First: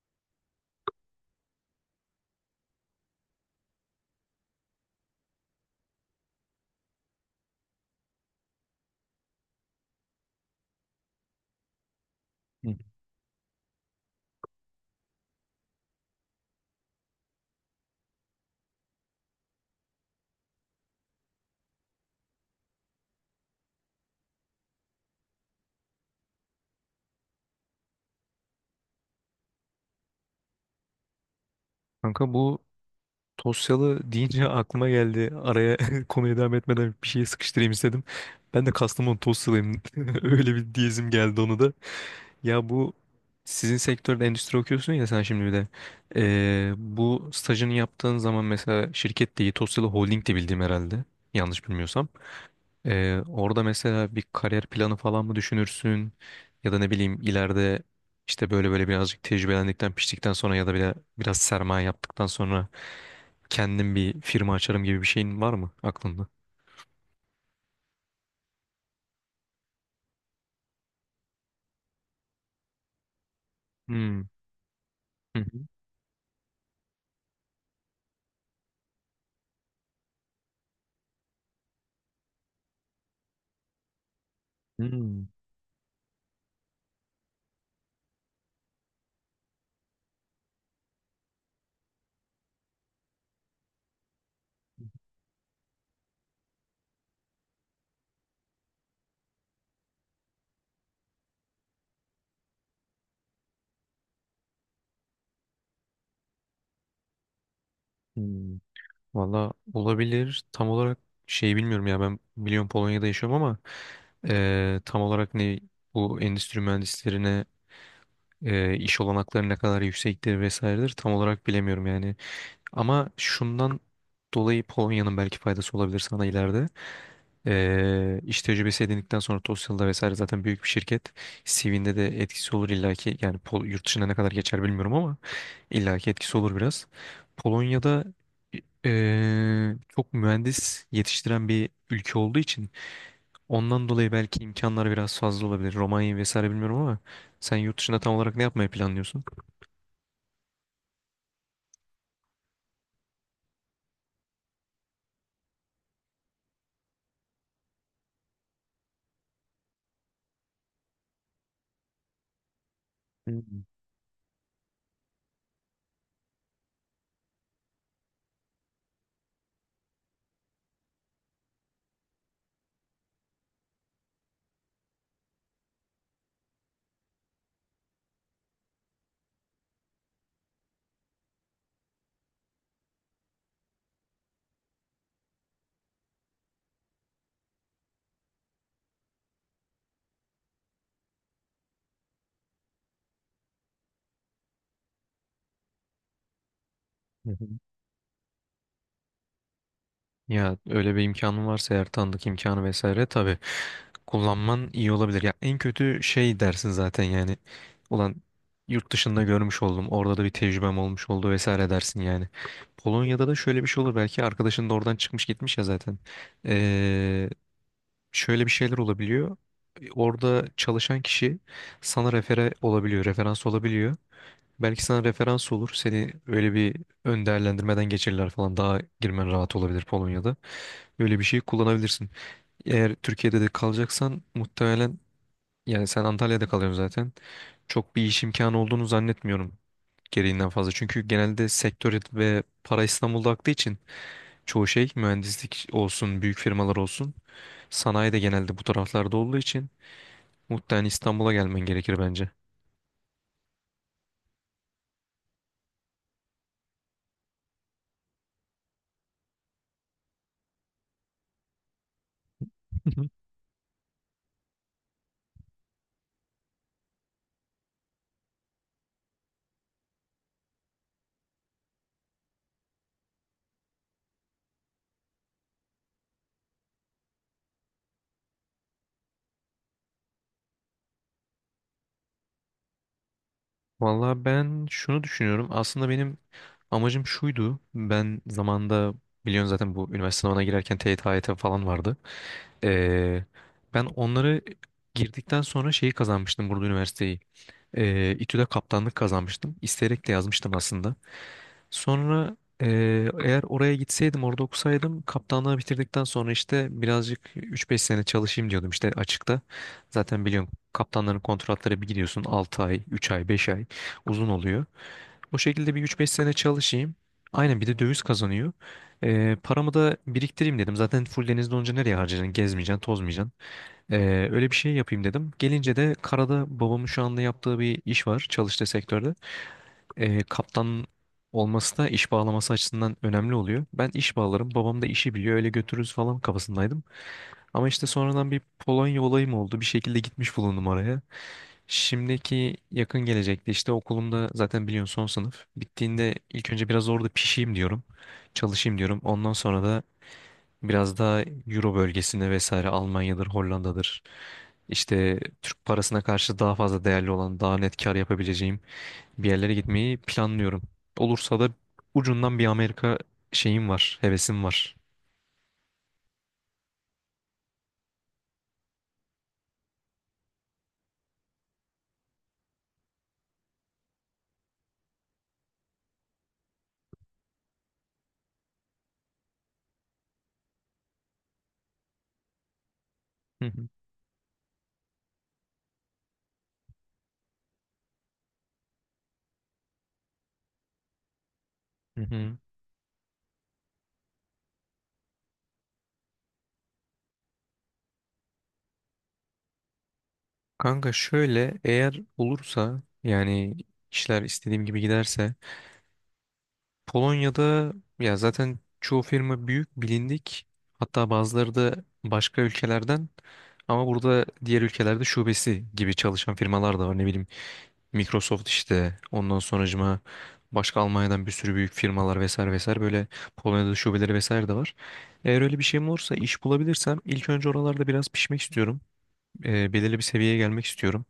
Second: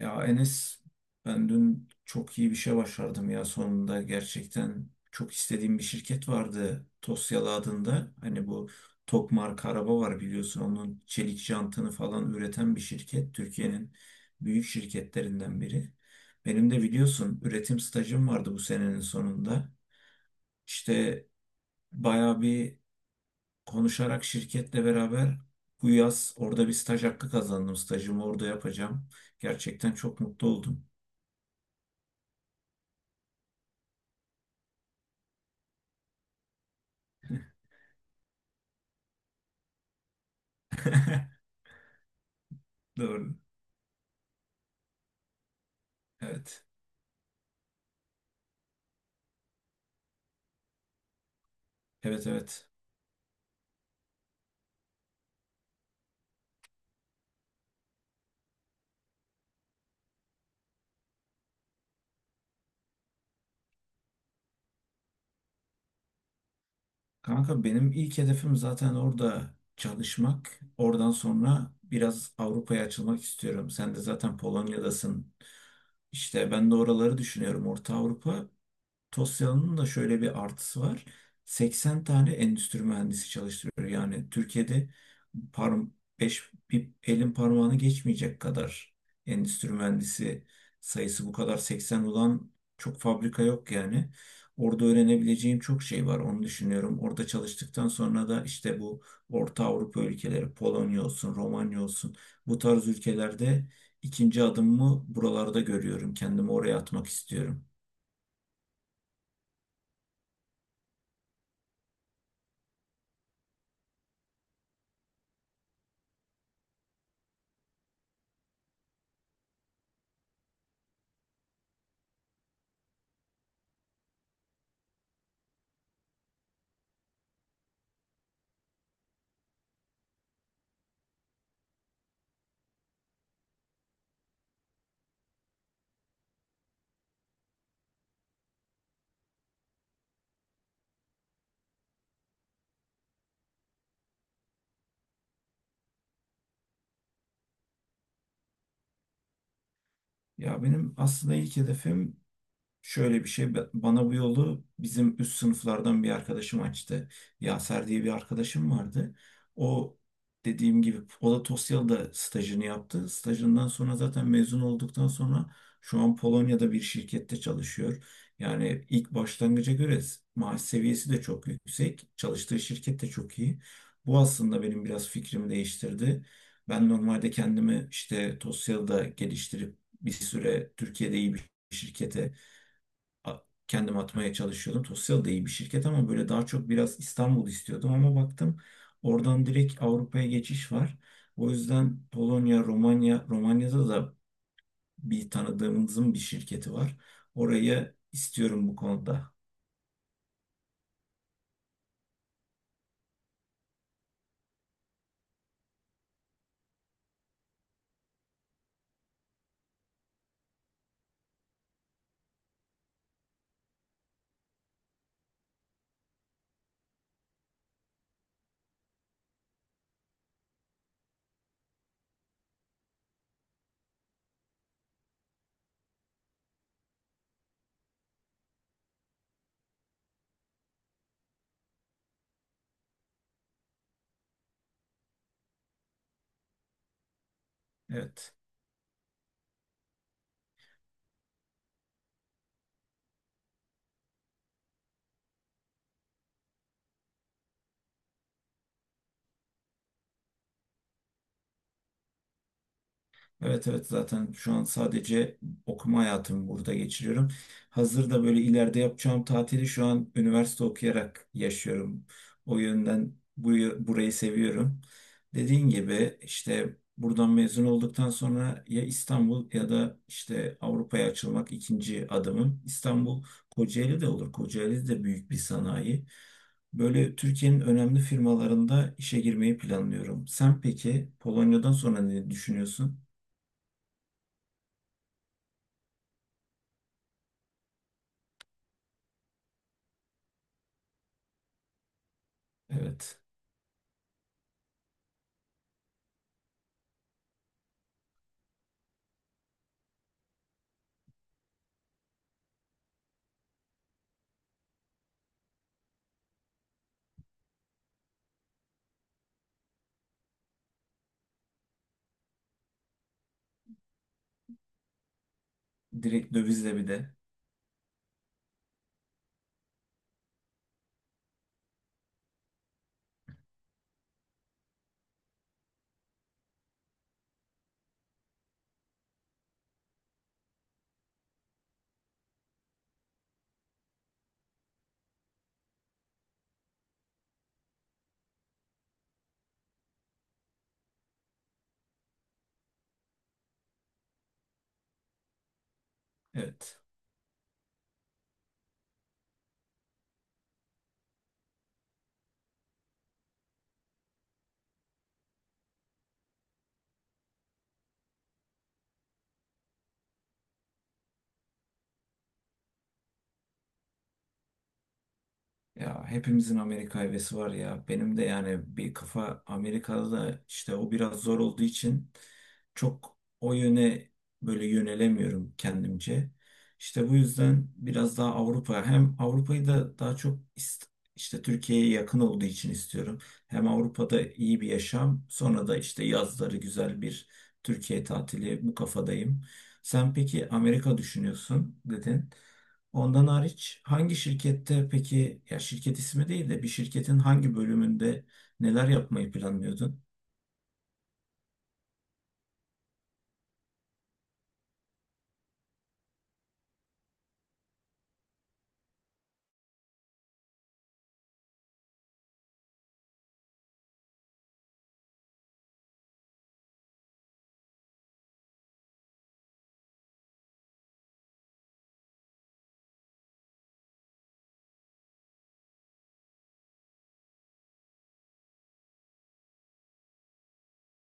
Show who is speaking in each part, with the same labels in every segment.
Speaker 1: Ya Enes, ben dün çok iyi bir şey başardım ya, sonunda gerçekten çok istediğim bir şirket vardı, Tosyalı adında. Hani bu Tok marka araba var biliyorsun, onun çelik jantını falan
Speaker 2: Hı.
Speaker 1: üreten bir şirket. Türkiye'nin büyük şirketlerinden biri. Benim de biliyorsun üretim stajım vardı bu senenin sonunda. İşte bayağı bir konuşarak şirketle beraber bu yaz orada bir staj hakkı kazandım. Stajımı orada yapacağım. Gerçekten çok mutlu oldum.
Speaker 2: Kanka bu Tosyalı deyince aklıma geldi. Araya konuya devam etmeden bir şey sıkıştırayım istedim. Ben de Kastamonu Tosyalıyım. Öyle bir diyezim geldi onu da. Ya bu
Speaker 1: Doğru.
Speaker 2: sizin sektörde endüstri okuyorsun ya sen şimdi bir de.
Speaker 1: Evet.
Speaker 2: Bu stajını yaptığın zaman mesela şirket değil Tosyalı Holding de bildiğim herhalde. Yanlış bilmiyorsam.
Speaker 1: Evet, evet.
Speaker 2: Orada mesela bir kariyer planı falan mı düşünürsün? Ya da ne bileyim ileride işte böyle böyle birazcık tecrübelendikten, piştikten sonra ya da bile biraz sermaye yaptıktan sonra kendim bir firma açarım gibi bir şeyin var mı aklında?
Speaker 1: Kanka, benim ilk hedefim zaten orada çalışmak. Oradan sonra biraz Avrupa'ya açılmak istiyorum. Sen de
Speaker 2: Hmm.
Speaker 1: zaten Polonya'dasın.
Speaker 2: Hı hı.
Speaker 1: İşte ben de oraları düşünüyorum. Orta Avrupa. Tosya'nın da şöyle bir artısı var. 80 tane endüstri mühendisi çalıştırıyor. Yani Türkiye'de
Speaker 2: Hmm.
Speaker 1: parm beş, bir elin parmağını geçmeyecek kadar endüstri mühendisi sayısı, bu kadar 80 olan çok fabrika yok yani. Orada öğrenebileceğim çok şey var, onu düşünüyorum. Orada çalıştıktan sonra da işte bu Orta Avrupa ülkeleri, Polonya olsun, Romanya olsun, bu tarz ülkelerde ikinci adımımı buralarda görüyorum. Kendimi oraya atmak istiyorum.
Speaker 2: Hmm. Valla olabilir. Tam olarak şey bilmiyorum ya ben biliyorum Polonya'da yaşıyorum ama tam olarak ne bu endüstri mühendislerine iş olanakları ne kadar yüksektir vesairedir tam olarak bilemiyorum yani. Ama şundan dolayı Polonya'nın belki faydası olabilir sana ileride. İş tecrübesi edindikten sonra TOEFL'da vesaire zaten büyük bir şirket. CV'nde de etkisi olur illaki. Yani Pol yurt dışına ne kadar geçer bilmiyorum ama illaki etkisi olur biraz. Polonya'da çok mühendis yetiştiren bir ülke olduğu için ondan dolayı belki imkanlar biraz fazla olabilir. Romanya vesaire bilmiyorum ama sen yurt dışında tam olarak ne yapmayı planlıyorsun?
Speaker 1: Ya benim aslında ilk hedefim şöyle bir şey, bana bu yolu bizim üst sınıflardan bir arkadaşım açtı. Yaser diye bir arkadaşım vardı. O, dediğim gibi o da Tosyalı'da stajını yaptı.
Speaker 2: Hmm.
Speaker 1: Stajından sonra zaten mezun olduktan sonra şu an Polonya'da bir şirkette çalışıyor. Yani ilk başlangıca göre maaş seviyesi de çok yüksek. Çalıştığı şirket de çok iyi. Bu aslında benim biraz fikrimi değiştirdi. Ben normalde kendimi işte Tosyalı'da geliştirip bir süre Türkiye'de iyi bir şirkete a- kendim atmaya çalışıyordum. Tosyal da iyi bir şirket ama böyle daha çok biraz İstanbul istiyordum, ama baktım oradan direkt Avrupa'ya geçiş var. O yüzden Polonya, Romanya, Romanya'da da bir tanıdığımızın bir şirketi var.
Speaker 2: Hı hı.
Speaker 1: Orayı istiyorum bu konuda.
Speaker 2: Ya öyle bir imkanın varsa eğer tanıdık imkanı vesaire tabii kullanman iyi olabilir. Ya en kötü şey dersin zaten yani. Ulan yurt dışında görmüş oldum. Orada da bir tecrübem olmuş oldu vesaire dersin yani. Polonya'da da şöyle bir şey olur. Belki arkadaşın da oradan çıkmış gitmiş ya zaten. Ee, Şöyle bir şeyler olabiliyor. Orada çalışan kişi sana refere olabiliyor, referans olabiliyor. Belki sana referans olur. Seni öyle bir ön değerlendirmeden geçirirler falan. Daha girmen rahat olabilir Polonya'da. Böyle bir şey kullanabilirsin. Eğer Türkiye'de de kalacaksan muhtemelen yani sen Antalya'da kalıyorsun zaten. Çok bir iş
Speaker 1: Evet.
Speaker 2: imkanı olduğunu zannetmiyorum gereğinden fazla. Çünkü genelde sektör ve para İstanbul'da aktığı için çoğu şey mühendislik olsun, büyük firmalar olsun. Sanayi de genelde bu taraflarda olduğu için muhtemelen İstanbul'a gelmen gerekir bence.
Speaker 1: Evet, evet, zaten şu an sadece okuma hayatımı burada geçiriyorum. Hazırda böyle ileride yapacağım tatili şu an üniversite okuyarak yaşıyorum. O yönden burayı seviyorum. Dediğin gibi işte buradan mezun olduktan sonra ya İstanbul ya da işte Avrupa'ya açılmak ikinci adımım. İstanbul, Kocaeli de olur. Kocaeli de büyük bir sanayi. Böyle Türkiye'nin önemli firmalarında işe girmeyi planlıyorum. Sen peki Polonya'dan sonra ne düşünüyorsun?
Speaker 2: Vallahi ben şunu düşünüyorum. Aslında benim amacım şuydu. Ben zamanda biliyorsun zaten bu üniversite sınavına girerken TYT, AYT falan vardı.
Speaker 1: Evet.
Speaker 2: Ee, Ben onları girdikten sonra şeyi kazanmıştım burada üniversiteyi. İTÜ'de kaptanlık kazanmıştım. İsteyerek de yazmıştım aslında. Sonra eğer oraya gitseydim, orada okusaydım kaptanlığı bitirdikten sonra işte birazcık üç beş sene çalışayım diyordum işte açıkta. Zaten biliyorum kaptanların kontratları bir gidiyorsun 6 ay, 3 ay, 5 ay uzun oluyor. O şekilde bir 3-5 sene
Speaker 1: Direkt dövizle bir
Speaker 2: çalışayım.
Speaker 1: de.
Speaker 2: Aynen bir de döviz kazanıyor. Paramı da biriktireyim dedim. Zaten full denizde olunca nereye harcayacaksın? Gezmeyeceksin, tozmayacaksın. Öyle bir şey yapayım dedim. Gelince de karada babamın şu anda yaptığı bir iş var çalıştığı sektörde. Kaptan olması da iş bağlaması açısından önemli oluyor. Ben iş bağlarım, babam da işi biliyor, öyle götürürüz falan kafasındaydım. Ama işte sonradan bir Polonya olayım oldu. Bir şekilde gitmiş bulundum oraya. Şimdiki yakın gelecekte işte okulumda zaten biliyorsun son sınıf. Bittiğinde ilk önce
Speaker 1: Evet.
Speaker 2: biraz orada pişeyim diyorum. Çalışayım diyorum. Ondan sonra da biraz daha Euro bölgesinde vesaire Almanya'dır, Hollanda'dır. İşte Türk parasına karşı daha fazla değerli olan, daha net kar yapabileceğim bir yerlere gitmeyi planlıyorum. Olursa da ucundan bir Amerika şeyim var, hevesim var.
Speaker 1: Ya hepimizin Amerika hevesi var ya. Benim de yani bir kafa Amerika'da, işte o biraz zor olduğu için çok o yöne böyle yönelemiyorum kendimce. İşte bu yüzden biraz daha Avrupa, hem Avrupa'yı da daha çok işte Türkiye'ye yakın olduğu için istiyorum.
Speaker 2: Hı hı.
Speaker 1: Hem Avrupa'da iyi bir yaşam, sonra da işte yazları güzel bir Türkiye tatili, bu kafadayım. Sen peki Amerika düşünüyorsun
Speaker 2: Hı
Speaker 1: dedin.
Speaker 2: hı.
Speaker 1: Ondan hariç hangi şirkette, peki ya şirket ismi değil de bir şirketin hangi bölümünde neler yapmayı planlıyordun?
Speaker 2: Kanka şöyle eğer olursa yani işler istediğim gibi giderse Polonya'da ya zaten çoğu firma büyük, bilindik. Hatta bazıları da başka ülkelerden ama burada diğer ülkelerde şubesi gibi çalışan firmalar da var. Ne bileyim Microsoft işte ondan sonracıma başka Almanya'dan bir sürü büyük firmalar vesaire vesaire böyle Polonya'da şubeleri vesaire de var. Eğer öyle bir şeyim olursa iş bulabilirsem ilk önce oralarda biraz pişmek istiyorum. Belirli bir seviyeye gelmek istiyorum.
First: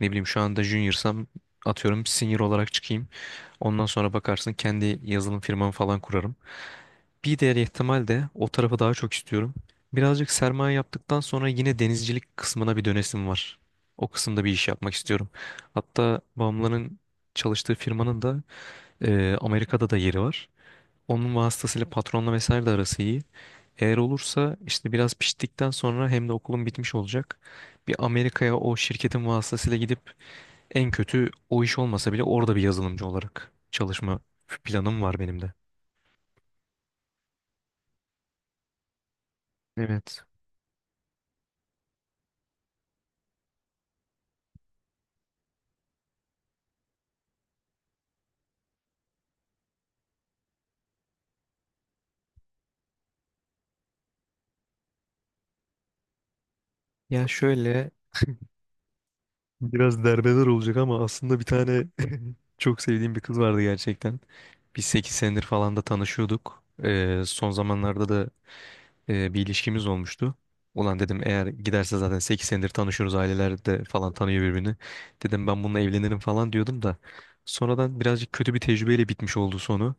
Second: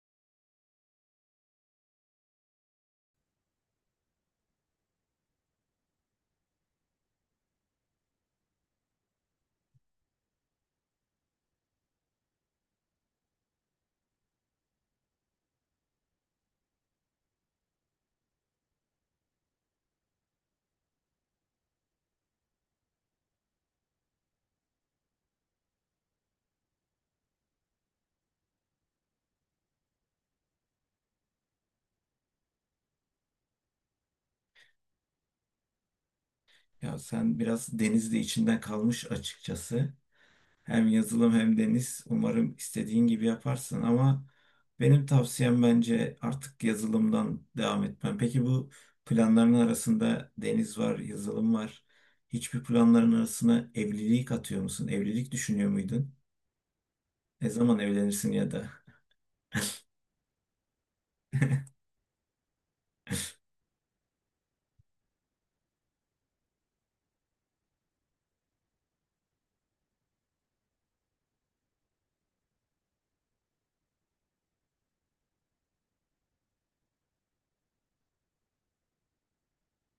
Speaker 2: Ne bileyim şu anda junior'sam atıyorum senior olarak çıkayım. Ondan sonra bakarsın kendi yazılım firmamı falan kurarım. Bir diğer ihtimal de o tarafı daha çok istiyorum. Birazcık sermaye yaptıktan sonra yine denizcilik kısmına bir dönesim var. O kısımda bir iş yapmak istiyorum. Hatta babamların çalıştığı firmanın da Amerika'da da yeri var. Onun vasıtasıyla patronla vesaire de arası iyi. Eğer olursa işte biraz piştikten sonra hem de okulum bitmiş olacak. Bir Amerika'ya o şirketin vasıtasıyla gidip en kötü o iş olmasa bile orada bir yazılımcı olarak çalışma planım var benim de.
Speaker 1: Ya sen biraz denizde içinden kalmış açıkçası.
Speaker 2: Evet.
Speaker 1: Hem yazılım hem deniz. Umarım istediğin gibi yaparsın ama benim tavsiyem, bence artık yazılımdan devam etmen. Peki bu planların arasında deniz var, yazılım var. Hiçbir planların arasına evlilik atıyor musun? Evlilik düşünüyor muydun?
Speaker 2: Ya
Speaker 1: Ne zaman
Speaker 2: şöyle
Speaker 1: evlenirsin ya da?
Speaker 2: biraz derbeder olacak ama aslında bir tane çok sevdiğim bir kız vardı gerçekten. Biz 8 senedir falan da tanışıyorduk. Son zamanlarda da bir ilişkimiz olmuştu. Ulan dedim eğer giderse zaten 8 senedir tanışıyoruz aileler de falan tanıyor birbirini. Dedim ben bununla evlenirim falan diyordum da. Sonradan birazcık kötü bir tecrübeyle bitmiş oldu sonu.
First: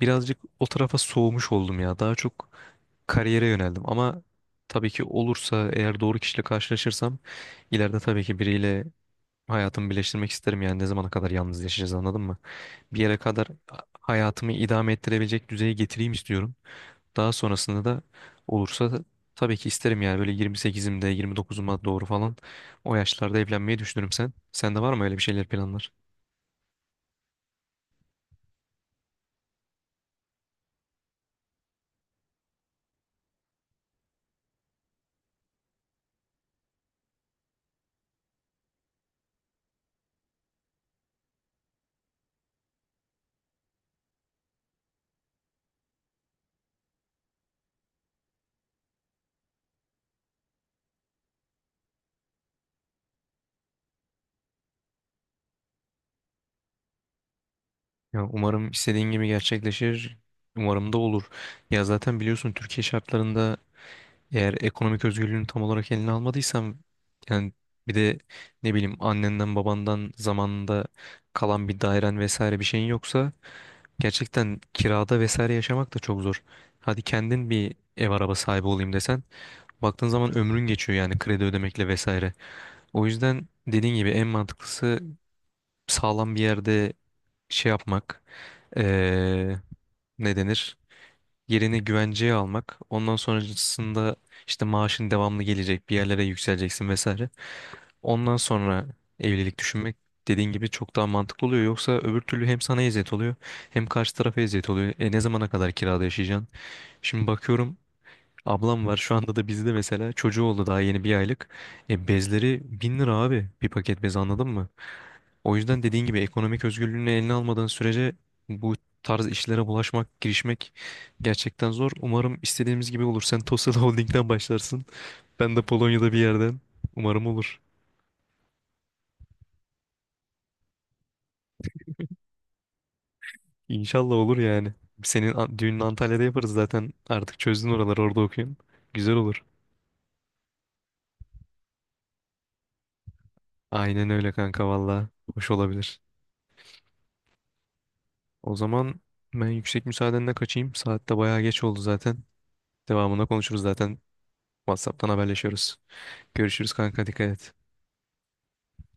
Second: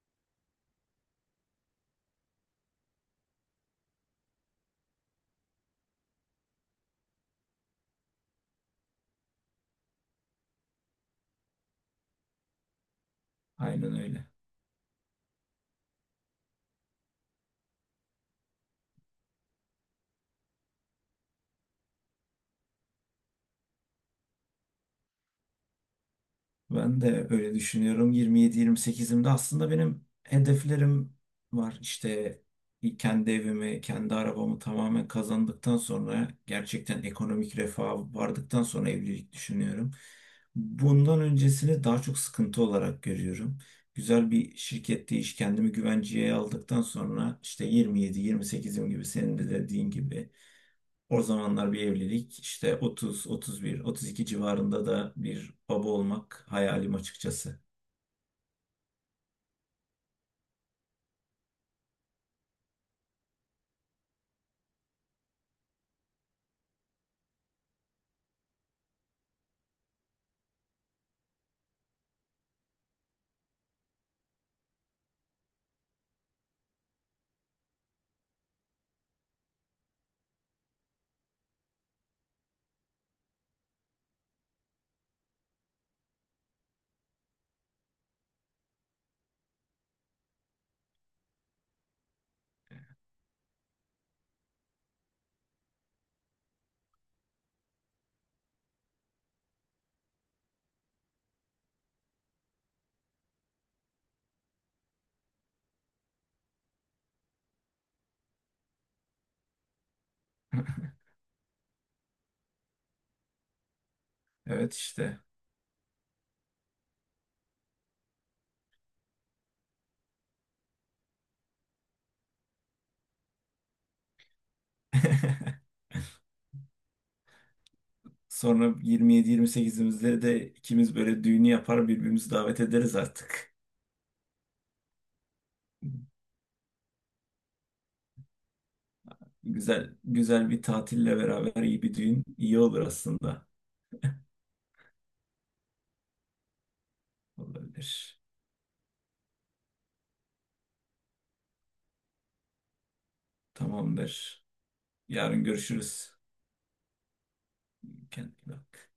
Speaker 2: Birazcık o tarafa soğumuş oldum ya. Daha çok kariyere yöneldim ama tabii ki olursa eğer doğru kişiyle karşılaşırsam ileride tabii ki biriyle hayatımı birleştirmek isterim yani ne zamana kadar yalnız yaşayacağız anladın mı? Bir yere kadar
Speaker 1: Aynen öyle.
Speaker 2: hayatımı idame ettirebilecek düzeye getireyim istiyorum. Daha sonrasında da olursa da tabii ki isterim yani böyle 28'imde 29'uma doğru falan o yaşlarda evlenmeyi düşünürüm sen. Sende var mı öyle bir şeyler planlar?
Speaker 1: Ben de öyle düşünüyorum. 27-28'imde aslında benim hedeflerim var. İşte kendi evimi, kendi arabamı tamamen kazandıktan sonra, gerçekten ekonomik refaha vardıktan sonra evlilik düşünüyorum. Bundan öncesini daha çok sıkıntı olarak görüyorum. Güzel bir şirkette iş, kendimi güvenceye aldıktan sonra, işte 27-28'im gibi, senin de dediğin gibi o zamanlar bir evlilik, işte 30, 31, 32 civarında da bir baba olmak hayalim açıkçası.
Speaker 2: Ya umarım istediğin gibi gerçekleşir. Umarım da olur. Ya zaten biliyorsun Türkiye şartlarında eğer ekonomik özgürlüğünü tam olarak eline almadıysan yani bir de ne bileyim annenden babandan zamanında kalan bir dairen vesaire bir şeyin yoksa gerçekten kirada vesaire yaşamak da çok zor. Hadi kendin bir ev araba sahibi olayım desen baktığın zaman ömrün geçiyor yani kredi ödemekle vesaire. O yüzden dediğin gibi en mantıklısı sağlam bir yerde şey yapmak ne denir? Yerini güvenceye almak. Ondan sonrasında işte maaşın devamlı gelecek, bir yerlere yükseleceksin vesaire. Ondan sonra evlilik düşünmek dediğin gibi çok daha mantıklı oluyor. Yoksa öbür türlü hem sana eziyet oluyor hem karşı tarafa eziyet oluyor. E ne zamana kadar kirada yaşayacaksın? Şimdi bakıyorum ablam var şu anda da bizde mesela çocuğu oldu daha yeni bir aylık. E, bezleri 1.000 lira abi bir paket bez anladın mı?
Speaker 1: Evet işte.
Speaker 2: O yüzden dediğin gibi ekonomik özgürlüğünü eline almadığın sürece bu tarz işlere bulaşmak, girişmek gerçekten zor. Umarım istediğimiz gibi olur. Sen Tosyalı Holding'den başlarsın. Ben de Polonya'da bir yerden. Umarım olur.
Speaker 1: Sonra 27-28'imizde de ikimiz böyle düğünü yapar, birbirimizi davet ederiz artık.
Speaker 2: İnşallah olur yani. Senin a- düğününü Antalya'da yaparız zaten. Artık çözdün oraları orada okuyun. Güzel olur.
Speaker 1: Güzel güzel bir tatille beraber iyi bir düğün iyi olur aslında.
Speaker 2: Aynen öyle kanka valla. Hoş olabilir.
Speaker 1: Olabilir.
Speaker 2: O zaman ben yüksek müsaadenle kaçayım. Saat de bayağı geç oldu zaten. Devamında konuşuruz zaten.
Speaker 1: Tamamdır.
Speaker 2: WhatsApp'tan
Speaker 1: Yarın
Speaker 2: haberleşiyoruz.
Speaker 1: görüşürüz.
Speaker 2: Görüşürüz kanka dikkat et.
Speaker 1: Kendine iyi bak.